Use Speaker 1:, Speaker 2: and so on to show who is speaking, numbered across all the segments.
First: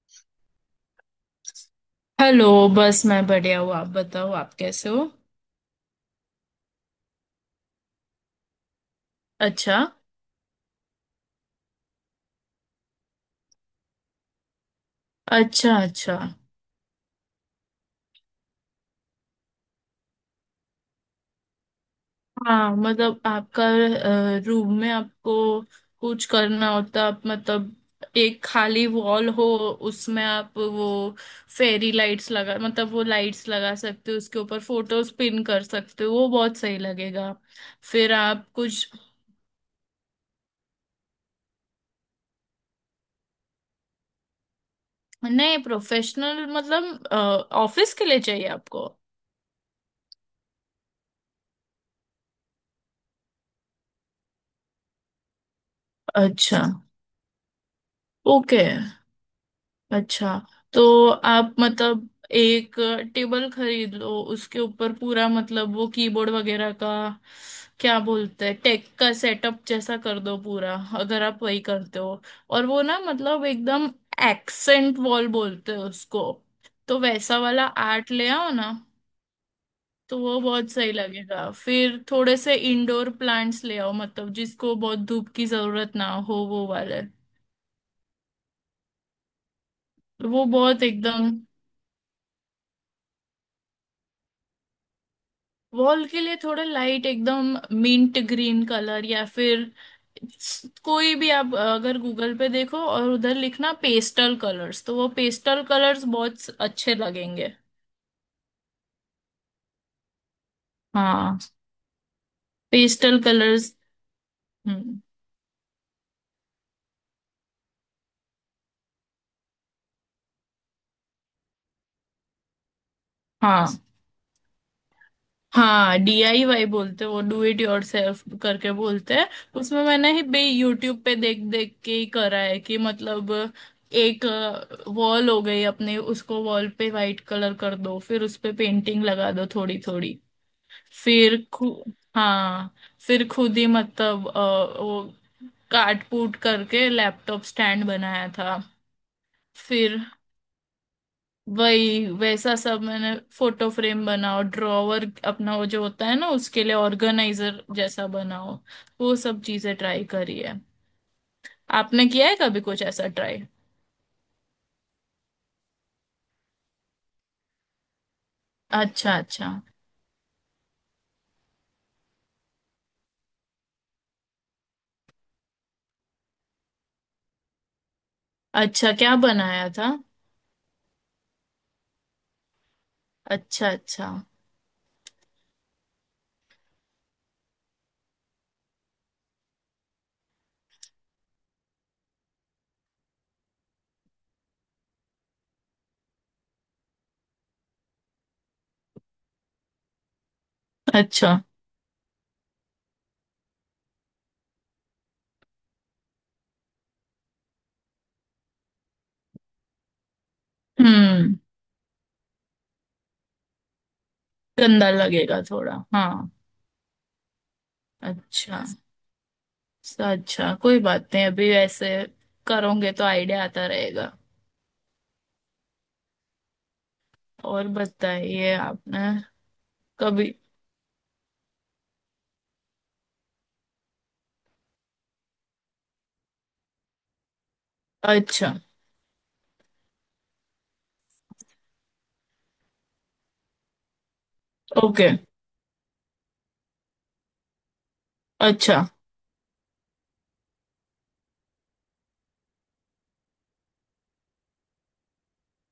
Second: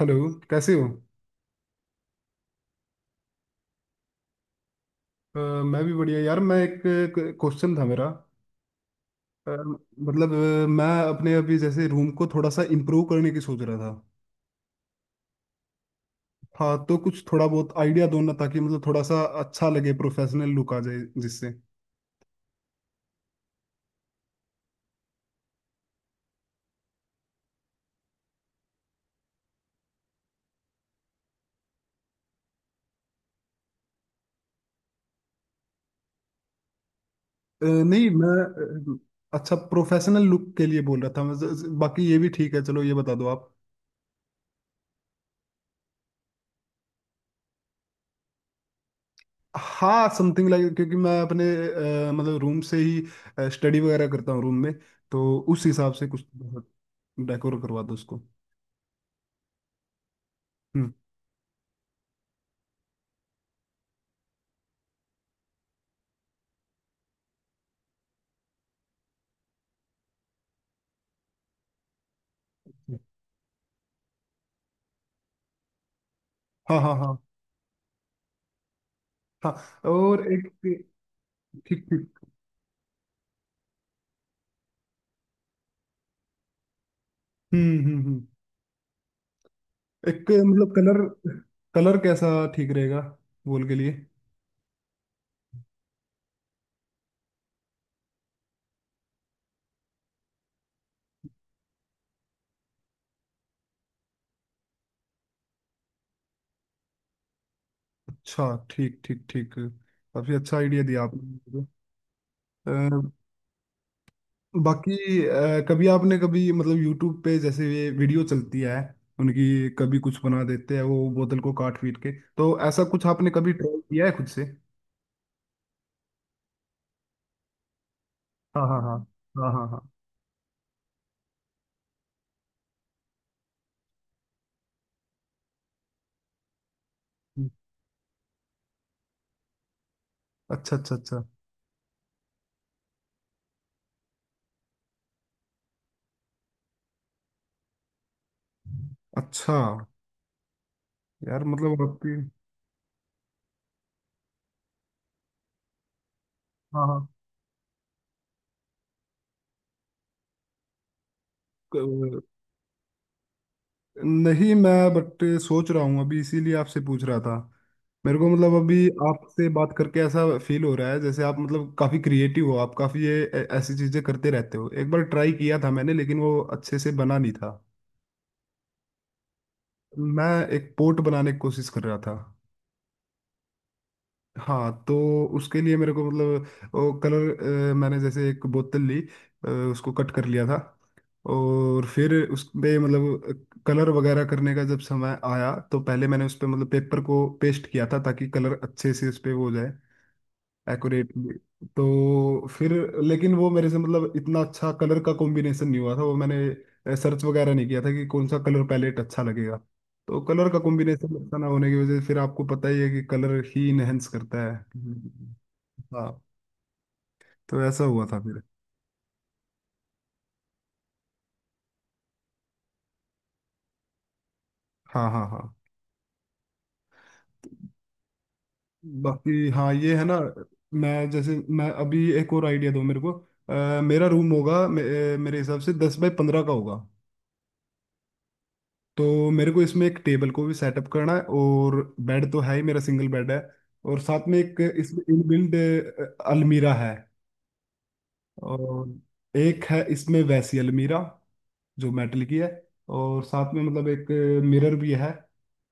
Speaker 1: Hello. कैसे हो?
Speaker 2: Hello. बस मैं बढ़िया हूँ, आप बताओ, आप कैसे हो?
Speaker 1: मैं भी बढ़िया यार। मैं एक क्वेश्चन था मेरा। अ,
Speaker 2: अच्छा।
Speaker 1: मतलब मैं अपने अभी जैसे रूम को थोड़ा सा इम्प्रूव करने की सोच रहा था।
Speaker 2: अच्छा। अच्छा।
Speaker 1: हाँ तो कुछ थोड़ा बहुत आइडिया दो ना, ताकि मतलब थोड़ा सा अच्छा लगे, प्रोफेशनल लुक आ जाए, जिससे
Speaker 2: हाँ मतलब आपका रूम में आपको कुछ करना होता, आप मतलब एक खाली वॉल हो, उसमें आप वो फेरी लाइट्स लगा, मतलब वो लाइट्स लगा सकते हो, उसके ऊपर फोटोज पिन कर सकते हो, वो बहुत सही लगेगा।
Speaker 1: नहीं,
Speaker 2: फिर आप कुछ
Speaker 1: मैं अच्छा, प्रोफेशनल लुक के लिए बोल रहा था मैं। बाकी ये भी ठीक है, चलो ये बता दो आप।
Speaker 2: नए प्रोफेशनल मतलब ऑफिस के लिए चाहिए आपको?
Speaker 1: हाँ, समथिंग लाइक, क्योंकि मैं अपने मतलब रूम से ही स्टडी वगैरह करता हूँ रूम में। तो उस हिसाब से कुछ
Speaker 2: अच्छा।
Speaker 1: डेकोर करवा दो उसको।
Speaker 2: ओके। अच्छा।
Speaker 1: हम्म।
Speaker 2: तो आप मतलब एक टेबल खरीद लो, उसके ऊपर पूरा मतलब वो कीबोर्ड वगैरह का क्या बोलते हैं, टेक का सेटअप जैसा कर दो पूरा, अगर आप वही करते हो। और वो ना मतलब एकदम एक्सेंट वॉल बोलते हैं उसको,
Speaker 1: हाँ, हाँ,
Speaker 2: तो
Speaker 1: हाँ।
Speaker 2: वैसा वाला आर्ट ले आओ ना।
Speaker 1: हाँ,
Speaker 2: तो
Speaker 1: और
Speaker 2: वो
Speaker 1: एक।
Speaker 2: बहुत सही लगेगा।
Speaker 1: ठीक,
Speaker 2: फिर
Speaker 1: ठीक।
Speaker 2: थोड़े से इंडोर प्लांट्स ले आओ, मतलब जिसको बहुत धूप की जरूरत ना हो वो वाले।
Speaker 1: हम्म, हम्म, हम्म।
Speaker 2: तो
Speaker 1: एक
Speaker 2: वो
Speaker 1: मतलब
Speaker 2: बहुत
Speaker 1: कलर।
Speaker 2: एकदम,
Speaker 1: कलर कैसा ठीक रहेगा वॉल के लिए?
Speaker 2: वॉल के लिए थोड़ा लाइट एकदम मिंट ग्रीन कलर या फिर कोई भी, आप अगर गूगल पे देखो और उधर लिखना पेस्टल कलर्स, तो वो पेस्टल कलर्स बहुत अच्छे लगेंगे।
Speaker 1: अच्छा, ठीक ठीक ठीक, काफी अच्छा आइडिया दिया आपने
Speaker 2: हाँ।
Speaker 1: मुझे। अ,
Speaker 2: पेस्टल कलर्स।
Speaker 1: बाकी
Speaker 2: हम्म।
Speaker 1: कभी आपने कभी मतलब यूट्यूब पे जैसे ये वीडियो चलती है, उनकी कभी कुछ बना देते हैं वो, बोतल को काट पीट के। तो ऐसा कुछ आपने कभी
Speaker 2: हाँ
Speaker 1: ट्राई किया है खुद से?
Speaker 2: हाँ, डीआईवाई बोलते हैं वो, डू इट योरसेल्फ
Speaker 1: हाँ,
Speaker 2: करके
Speaker 1: हाँ, हाँ।
Speaker 2: बोलते हैं।
Speaker 1: हाँ, हाँ,
Speaker 2: उसमें
Speaker 1: हाँ।
Speaker 2: मैंने ही बे यूट्यूब पे देख देख के ही करा है कि मतलब, एक वॉल हो गई अपने, उसको वॉल पे वाइट
Speaker 1: हम्म,
Speaker 2: कलर कर दो, फिर उस पे पेंटिंग लगा दो थोड़ी थोड़ी।
Speaker 1: अच्छा, अच्छा, अच्छा।
Speaker 2: फिर खु हाँ, फिर खुद ही मतलब वो काट कूट करके लैपटॉप स्टैंड बनाया था।
Speaker 1: अच्छा,
Speaker 2: फिर
Speaker 1: यार मतलब
Speaker 2: वही
Speaker 1: आपकी।
Speaker 2: वैसा सब मैंने फोटो फ्रेम बनाओ, ड्रॉवर अपना वो जो होता है ना उसके लिए
Speaker 1: हाँ, हाँ।
Speaker 2: ऑर्गेनाइजर जैसा बनाओ, वो सब चीजें ट्राई करी है। आपने
Speaker 1: क-
Speaker 2: किया है कभी कुछ ऐसा ट्राई?
Speaker 1: नहीं, मैं बट सोच रहा हूँ अभी, इसीलिए आपसे पूछ रहा था। मेरे को मतलब अभी
Speaker 2: अच्छा।
Speaker 1: आपसे
Speaker 2: अच्छा।
Speaker 1: बात करके ऐसा फील हो रहा है जैसे आप मतलब काफी क्रिएटिव हो, आप काफी ये ऐसी चीजें करते रहते हो। एक बार ट्राई किया था मैंने, लेकिन वो अच्छे से बना नहीं था।
Speaker 2: अच्छा, क्या बनाया था?
Speaker 1: मैं एक पोर्ट बनाने की कोशिश कर रहा था।
Speaker 2: अच्छा। अच्छा।
Speaker 1: हाँ तो उसके लिए मेरे को मतलब वो कलर, मैंने जैसे एक बोतल ली, उसको कट कर लिया था। और फिर उस पे मतलब कलर वगैरह करने का जब समय आया तो पहले मैंने उस पे मतलब पेपर को पेस्ट किया था, ताकि कलर अच्छे से उस पे वो हो जाए, एक्यूरेटली।
Speaker 2: अच्छा।
Speaker 1: तो फिर, लेकिन वो मेरे से मतलब इतना अच्छा कलर का कॉम्बिनेशन नहीं हुआ था, वो मैंने सर्च वगैरह नहीं किया था कि कौन सा कलर पैलेट अच्छा लगेगा। तो कलर का कॉम्बिनेशन अच्छा
Speaker 2: हम्म,
Speaker 1: ना होने की वजह से फिर, आपको पता ही है कि कलर ही इनहेंस करता है।
Speaker 2: गंदा
Speaker 1: हम्म।
Speaker 2: लगेगा थोड़ा,
Speaker 1: हाँ,
Speaker 2: हाँ।
Speaker 1: तो ऐसा हुआ था फिर।
Speaker 2: अच्छा। अच्छा, कोई बात नहीं, अभी ऐसे करोगे तो आइडिया आता रहेगा।
Speaker 1: हाँ, हाँ, हाँ।
Speaker 2: और बताइए, आपने
Speaker 1: बाकी, हाँ, ये है ना।
Speaker 2: कभी?
Speaker 1: मैं जैसे मैं अभी एक और आइडिया दूँ मेरे को, मेरा रूम होगा मेरे हिसाब से 10 बाय 15 का होगा।
Speaker 2: अच्छा।
Speaker 1: तो मेरे को इसमें एक टेबल को भी सेटअप करना है, और बेड तो है ही, मेरा सिंगल बेड है, और साथ में एक इसमें
Speaker 2: ओके।
Speaker 1: इनबिल्ट अलमीरा है,
Speaker 2: अच्छा।
Speaker 1: और एक है इसमें वैसी अलमीरा जो मेटल की है, और साथ में मतलब एक मिरर भी है।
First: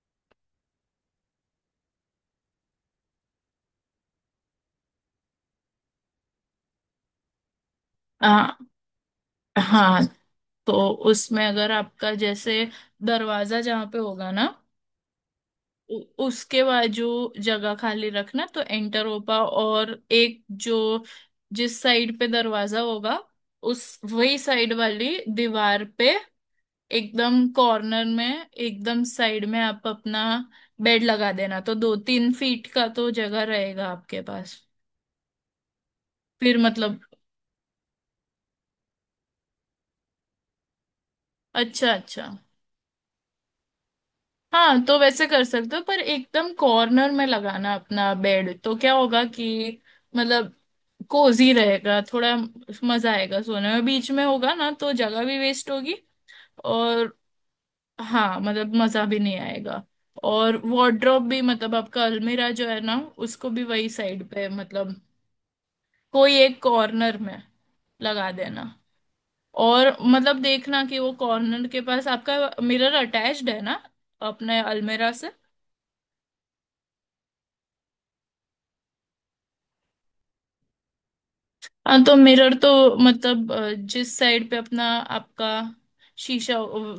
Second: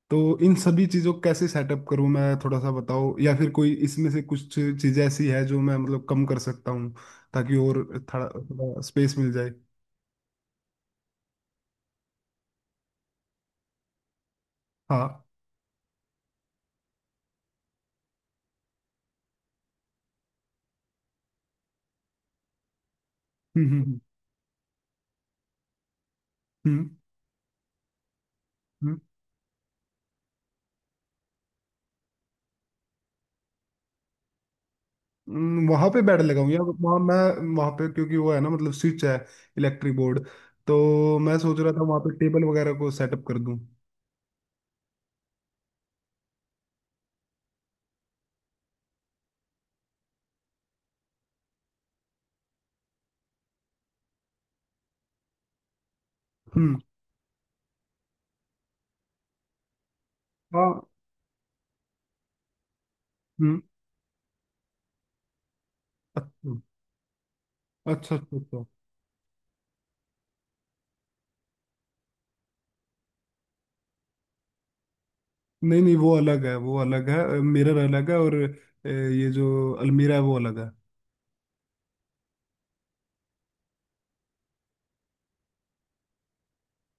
Speaker 1: तो इन सभी चीज़ों को कैसे सेटअप करूं मैं, थोड़ा सा बताओ, या फिर कोई इसमें से कुछ चीज़ें ऐसी है जो मैं मतलब कम कर सकता हूं, ताकि और थोड़ा
Speaker 2: हाँ
Speaker 1: थोड़ा स्पेस मिल जाए।
Speaker 2: हाँ, तो उसमें अगर आपका जैसे दरवाजा जहाँ पे होगा ना,
Speaker 1: हाँ,
Speaker 2: उ, उसके बाजू जगह खाली रखना तो एंटर हो पा, और एक जो जिस साइड पे दरवाजा होगा,
Speaker 1: हम्म,
Speaker 2: उस
Speaker 1: हम्म,
Speaker 2: वही साइड वाली दीवार पे,
Speaker 1: हम्म,
Speaker 2: एकदम कॉर्नर में
Speaker 1: हम्म।
Speaker 2: एकदम साइड में आप अपना बेड लगा देना, तो दो तीन फीट का तो जगह रहेगा आपके पास।
Speaker 1: वहां पे बैड लगाऊंगी
Speaker 2: फिर
Speaker 1: अब, वहां
Speaker 2: मतलब।
Speaker 1: मैं, वहां पे क्योंकि वो है ना मतलब स्विच है, इलेक्ट्रिक बोर्ड, तो मैं सोच रहा था
Speaker 2: अच्छा।
Speaker 1: वहां पे
Speaker 2: अच्छा।
Speaker 1: टेबल वगैरह को सेटअप कर दूं।
Speaker 2: हाँ, तो वैसे कर सकते हो, पर एकदम कॉर्नर में लगाना अपना बेड तो क्या होगा कि मतलब कोजी रहेगा थोड़ा, मजा आएगा सोने में। बीच में होगा ना तो जगह भी वेस्ट होगी,
Speaker 1: हम्म,
Speaker 2: और हाँ मतलब मजा भी नहीं आएगा। और
Speaker 1: हाँ,
Speaker 2: वार्डरोब भी मतलब आपका अलमीरा जो है ना, उसको
Speaker 1: हम्म,
Speaker 2: भी वही साइड पे मतलब कोई
Speaker 1: अच्छा,
Speaker 2: एक कॉर्नर में
Speaker 1: अच्छा,
Speaker 2: लगा
Speaker 1: अच्छा, अच्छा।
Speaker 2: देना। और मतलब देखना कि वो कॉर्नर के पास आपका मिरर अटैच्ड है ना अपने अलमीरा से।
Speaker 1: नहीं, नहीं, वो अलग है, वो अलग है, मिरर अलग है, और ये जो अलमीरा है वो अलग है।
Speaker 2: हाँ तो मिरर तो मतलब जिस साइड पे अपना आपका शीशा,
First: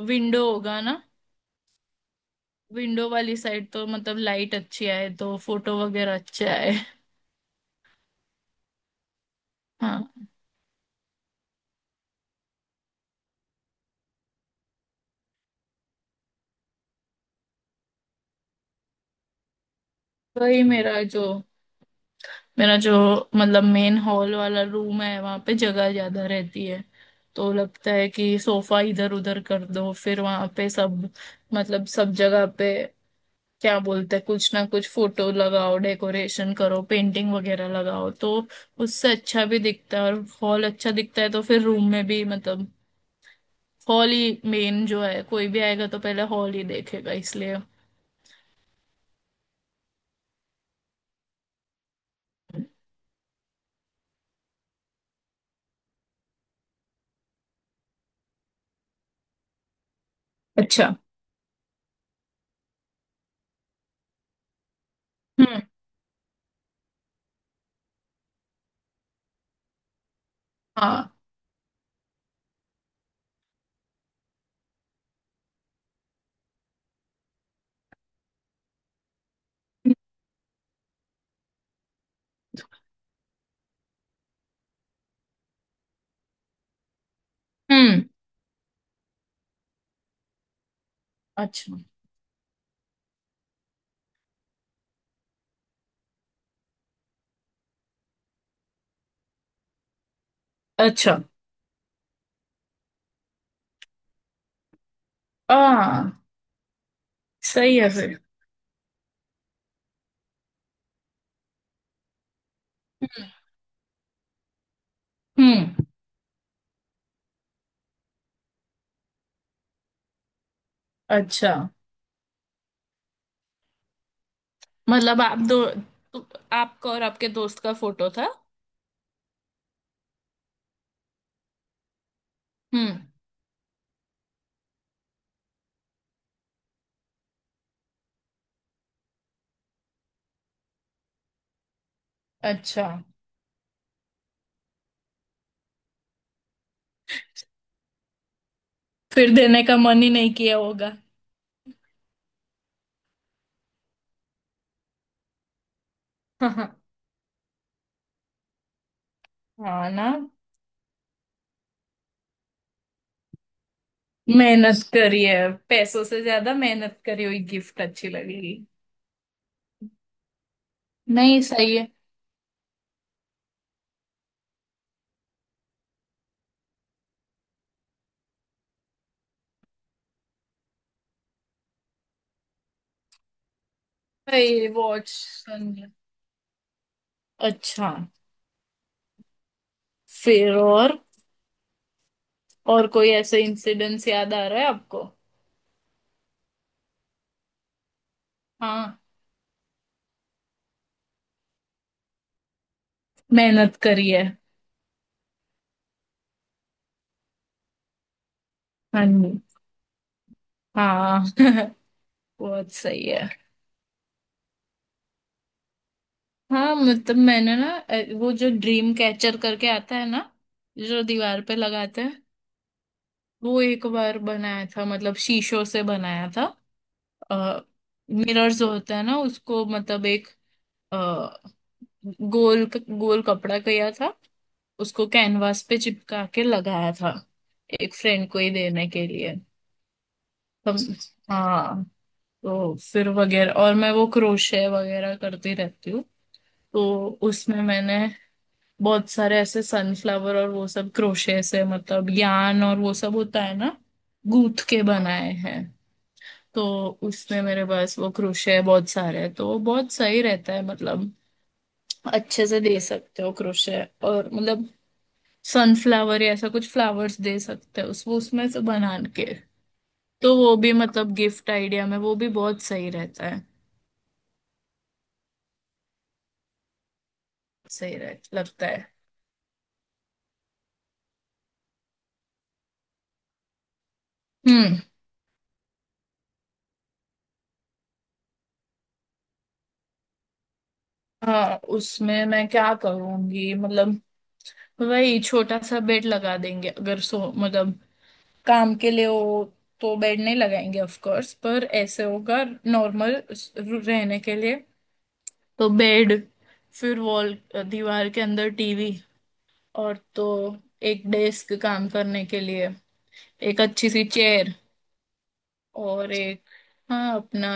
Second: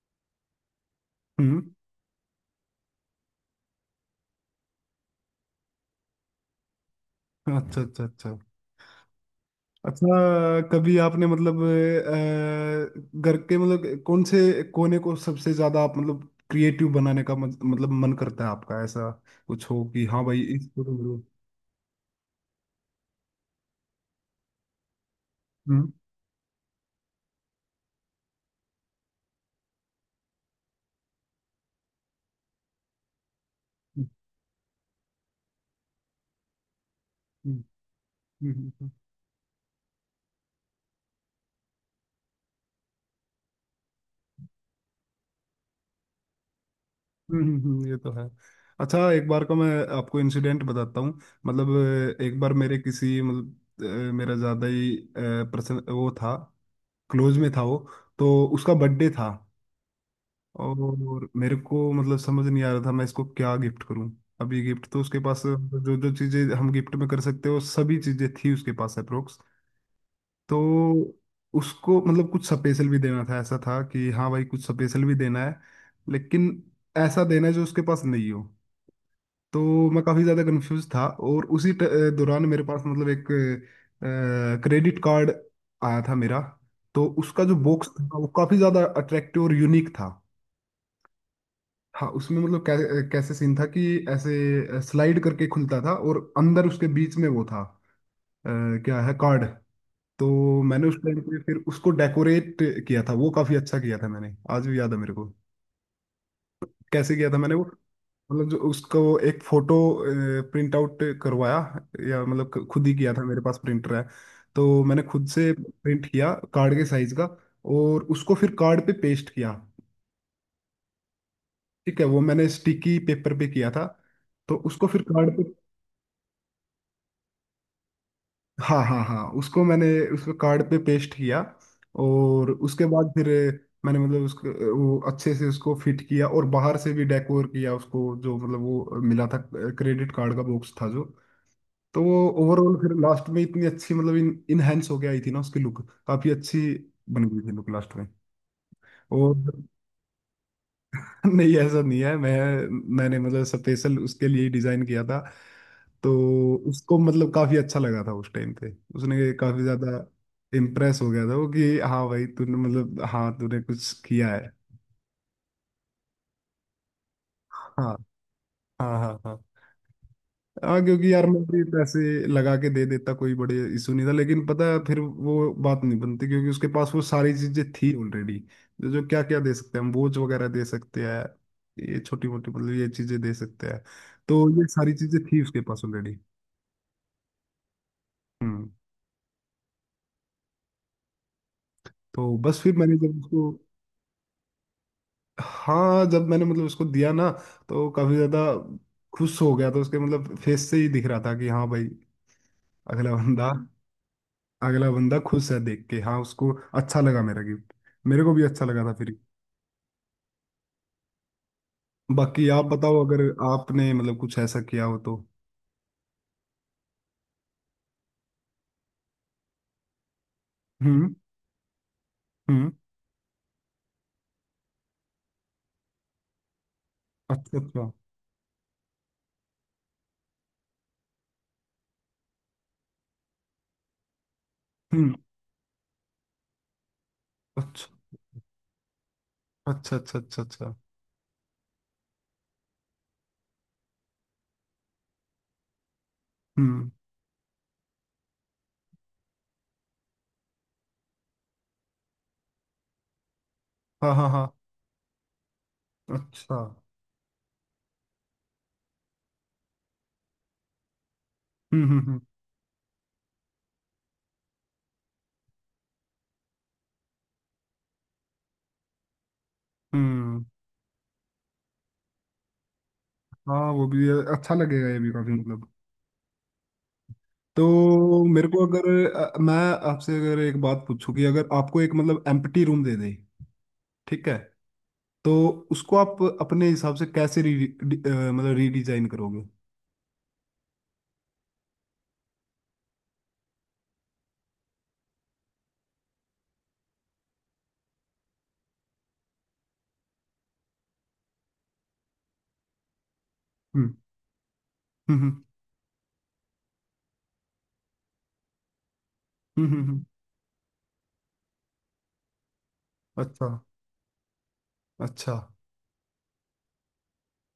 Speaker 2: विंडो होगा ना,
Speaker 1: हम्म,
Speaker 2: विंडो वाली साइड तो मतलब लाइट अच्छी आए तो फोटो वगैरह अच्छे आए।
Speaker 1: अच्छा, अच्छा, अच्छा।
Speaker 2: हाँ,
Speaker 1: अच्छा, कभी आपने मतलब घर के मतलब कौन से कोने को सबसे ज्यादा आप मतलब क्रिएटिव बनाने का मतलब मन करता है? आपका ऐसा कुछ हो कि हाँ भाई
Speaker 2: वही
Speaker 1: इस,
Speaker 2: मेरा
Speaker 1: हम्म।
Speaker 2: जो मेरा जो मतलब मेन हॉल वाला रूम है, वहां पे
Speaker 1: हम्म,
Speaker 2: जगह ज्यादा रहती है, तो लगता है कि सोफा इधर उधर कर दो, फिर वहां पे सब मतलब सब जगह पे क्या बोलते हैं कुछ ना कुछ फोटो लगाओ, डेकोरेशन करो, पेंटिंग
Speaker 1: हम्म,
Speaker 2: वगैरह लगाओ, तो
Speaker 1: हम्म, हम्म,
Speaker 2: उससे अच्छा भी दिखता है, और हॉल अच्छा दिखता है, तो फिर रूम में भी मतलब हॉल ही मेन जो है, कोई भी आएगा तो पहले हॉल ही देखेगा इसलिए।
Speaker 1: ये तो है। अच्छा, एक बार का मैं आपको इंसिडेंट बताता हूँ। मतलब, एक बार मेरे किसी मतलब, मेरा ज्यादा ही पर्सन वो था, क्लोज में था वो। तो उसका बर्थडे था।
Speaker 2: अच्छा।
Speaker 1: और मेरे को मतलब समझ नहीं आ रहा था मैं इसको क्या गिफ्ट करूं। अभी गिफ्ट तो उसके पास
Speaker 2: हम्म।
Speaker 1: मतलब, जो जो चीजें हम गिफ्ट में कर सकते हो सभी चीजें थी उसके पास, अप्रोक्स। तो
Speaker 2: हाँ।
Speaker 1: उसको मतलब कुछ स्पेशल भी देना था, ऐसा था कि हाँ भाई कुछ स्पेशल भी देना है, लेकिन ऐसा देना है जो उसके पास नहीं हो। तो मैं काफी ज्यादा कंफ्यूज था, और उसी दौरान मेरे पास मतलब एक क्रेडिट कार्ड आया था मेरा। तो उसका जो बॉक्स
Speaker 2: हम्म।
Speaker 1: था, वो काफी ज्यादा अट्रैक्टिव और यूनिक था।
Speaker 2: अच्छा।
Speaker 1: हाँ, उसमें मतलब कैसे सीन था कि ऐसे स्लाइड करके खुलता था, और अंदर उसके बीच में वो था, अ, क्या है, कार्ड। तो मैंने उस
Speaker 2: अच्छा।
Speaker 1: टाइम पे फिर उसको डेकोरेट किया था। वो काफी अच्छा किया था मैंने, आज भी याद है मेरे को
Speaker 2: आ,
Speaker 1: कैसे किया था मैंने वो।
Speaker 2: सही है फिर।
Speaker 1: मतलब, जो उसको एक फोटो प्रिंट आउट करवाया, या मतलब खुद ही किया था, मेरे पास प्रिंटर है, तो मैंने खुद से
Speaker 2: हम्म।
Speaker 1: प्रिंट किया कार्ड के साइज का, और उसको फिर कार्ड पे पेस्ट किया।
Speaker 2: अच्छा,
Speaker 1: ठीक है, वो मैंने स्टिकी पेपर पे किया था, तो उसको फिर
Speaker 2: मतलब।
Speaker 1: कार्ड पे।
Speaker 2: आपका और आपके दोस्त का फोटो था?
Speaker 1: हाँ, हाँ, हाँ, उसको मैंने उसको कार्ड पे पेस्ट किया। और उसके
Speaker 2: हम्म।
Speaker 1: बाद फिर मैंने मतलब उसको वो अच्छे से उसको फिट किया, और बाहर से भी डेकोर किया उसको, जो मतलब वो मिला था क्रेडिट कार्ड का बॉक्स था जो। तो वो ओवरऑल
Speaker 2: अच्छा।
Speaker 1: फिर लास्ट में इतनी अच्छी मतलब इन इनहेंस होके आई थी ना उसकी लुक, काफी अच्छी बन गई थी लुक लास्ट में,
Speaker 2: फिर देने
Speaker 1: और
Speaker 2: का मन ही नहीं किया होगा?
Speaker 1: नहीं, ऐसा नहीं है। मैंने मतलब स्पेशल उसके लिए डिजाइन किया था। तो उसको मतलब काफी अच्छा लगा था उस टाइम पे, उसने काफी
Speaker 2: हाँ
Speaker 1: ज्यादा
Speaker 2: ना,
Speaker 1: इम्प्रेस हो गया था वो कि हाँ भाई तूने मतलब, हाँ तूने कुछ किया है।
Speaker 2: मेहनत करी है, पैसों से ज्यादा मेहनत करी हुई
Speaker 1: हाँ,
Speaker 2: गिफ्ट अच्छी लगेगी।
Speaker 1: हाँ, हाँ, हाँ, हाँ, क्योंकि यार मैं
Speaker 2: नहीं,
Speaker 1: भी
Speaker 2: सही है।
Speaker 1: पैसे लगा के दे देता, कोई बड़े इशू नहीं था, लेकिन पता है फिर वो बात नहीं बनती, क्योंकि उसके पास वो सारी चीजें थी ऑलरेडी। जो जो क्या क्या दे सकते हैं हम, बोझ वगैरह दे सकते हैं, ये छोटी मोटी मतलब ये चीजें दे सकते हैं, तो ये
Speaker 2: भाई
Speaker 1: सारी
Speaker 2: वॉच
Speaker 1: चीजें थी उसके पास
Speaker 2: संग।
Speaker 1: ऑलरेडी।
Speaker 2: अच्छा।
Speaker 1: हम्म,
Speaker 2: फिर और।
Speaker 1: तो बस फिर
Speaker 2: और
Speaker 1: मैंने
Speaker 2: कोई
Speaker 1: जब
Speaker 2: ऐसे
Speaker 1: उसको,
Speaker 2: इंसिडेंट्स याद आ रहा है आपको?
Speaker 1: हाँ, जब मैंने मतलब उसको दिया ना, तो काफी ज्यादा
Speaker 2: हाँ,
Speaker 1: खुश हो गया था उसके, मतलब फेस से ही दिख रहा था कि हाँ भाई, अगला बंदा,
Speaker 2: मेहनत करी है।
Speaker 1: अगला बंदा खुश है देख के। हाँ, उसको अच्छा लगा मेरा गिफ्ट, मेरे को भी अच्छा लगा था
Speaker 2: हाँ
Speaker 1: फिर।
Speaker 2: जी। हाँ।
Speaker 1: बाकी आप
Speaker 2: बहुत
Speaker 1: बताओ
Speaker 2: सही
Speaker 1: अगर
Speaker 2: है।
Speaker 1: आपने मतलब कुछ ऐसा किया हो तो।
Speaker 2: हाँ मतलब मैंने ना वो जो ड्रीम कैचर करके आता है ना, जो
Speaker 1: हम्म,
Speaker 2: दीवार पे लगाते हैं,
Speaker 1: हम्म,
Speaker 2: वो एक बार बनाया था, मतलब शीशों से बनाया था।
Speaker 1: अच्छा,
Speaker 2: आ,
Speaker 1: अच्छा,
Speaker 2: मिरर्स होता है ना उसको, मतलब एक अ, गोल गोल कपड़ा किया था, उसको
Speaker 1: हम्म,
Speaker 2: कैनवास पे चिपका के लगाया था,
Speaker 1: अच्छा,
Speaker 2: एक फ्रेंड को ही देने के लिए।
Speaker 1: अच्छा, अच्छा, अच्छा, अच्छा,
Speaker 2: हम। हाँ। तो फिर वगैरह, और मैं वो क्रोशे वगैरह करती रहती हूँ,
Speaker 1: हम्म,
Speaker 2: तो उसमें मैंने बहुत सारे ऐसे सनफ्लावर और वो सब क्रोशे से मतलब यान और वो सब होता है ना,
Speaker 1: हाँ, हाँ, हाँ,
Speaker 2: गूंथ के बनाए हैं।
Speaker 1: अच्छा,
Speaker 2: तो उसमें मेरे पास वो क्रोशे बहुत सारे हैं, तो वो बहुत सही रहता है, मतलब
Speaker 1: हम्म, हम्म, हम्म,
Speaker 2: अच्छे से दे सकते हो क्रोशे, और मतलब सनफ्लावर या ऐसा कुछ फ्लावर्स दे सकते हो उस वो उसमें से बना के, तो
Speaker 1: हम्म।
Speaker 2: वो भी मतलब गिफ्ट आइडिया में वो भी बहुत सही रहता है।
Speaker 1: हाँ वो भी अच्छा लगेगा, ये भी काफी मतलब,
Speaker 2: सही रह
Speaker 1: तो मेरे को
Speaker 2: लगता है।
Speaker 1: अगर मैं आपसे अगर एक बात पूछूं कि अगर आपको एक मतलब एम्प्टी रूम दे दे, ठीक है,
Speaker 2: हम्म।
Speaker 1: तो उसको आप अपने हिसाब से कैसे मतलब रीडिजाइन करोगे?
Speaker 2: हाँ, उसमें मैं क्या करूंगी मतलब, वही छोटा सा बेड लगा देंगे, अगर सो मतलब काम के लिए हो तो बेड नहीं लगाएंगे ऑफ कोर्स, पर ऐसे होगा नॉर्मल
Speaker 1: हम्म,
Speaker 2: रहने के लिए।
Speaker 1: हम्म,
Speaker 2: तो बेड, फिर वॉल दीवार के अंदर टीवी,
Speaker 1: हम्म,
Speaker 2: और तो एक डेस्क काम करने के लिए,
Speaker 1: अच्छा,
Speaker 2: एक अच्छी सी चेयर,
Speaker 1: अच्छा,
Speaker 2: और एक हाँ अपना,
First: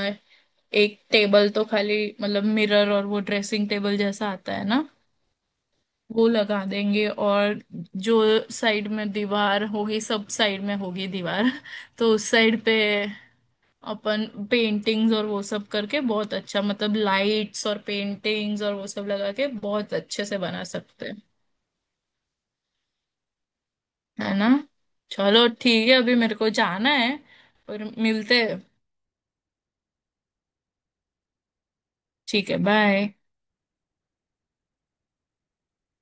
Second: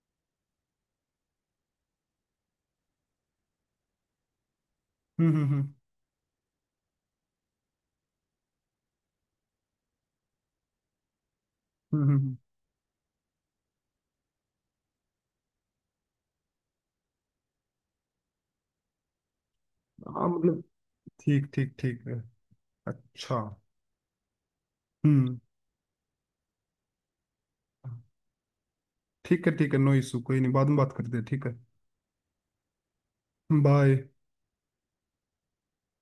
Speaker 2: एक टेबल तो खाली मतलब मिरर, और वो ड्रेसिंग टेबल जैसा आता है ना,
Speaker 1: हम्म, हम्म, हम्म,
Speaker 2: वो लगा देंगे, और जो साइड में दीवार होगी, सब साइड में होगी दीवार
Speaker 1: हम्म,
Speaker 2: तो उस
Speaker 1: हम्म।
Speaker 2: साइड पे अपन पेंटिंग्स और वो सब करके बहुत अच्छा, मतलब लाइट्स और पेंटिंग्स और वो सब लगा के बहुत अच्छे
Speaker 1: हाँ
Speaker 2: से
Speaker 1: मतलब,
Speaker 2: बना सकते हैं।
Speaker 1: ठीक ठीक, ठीक है, अच्छा,
Speaker 2: है ना?
Speaker 1: हम्म।
Speaker 2: चलो ठीक है, अभी मेरे को जाना है, पर मिलते हैं।
Speaker 1: ठीक है, ठीक है, नो इशू, कोई नहीं, बाद में बात करते हैं, ठीक है,
Speaker 2: ठीक है, बाय।
Speaker 1: बाय।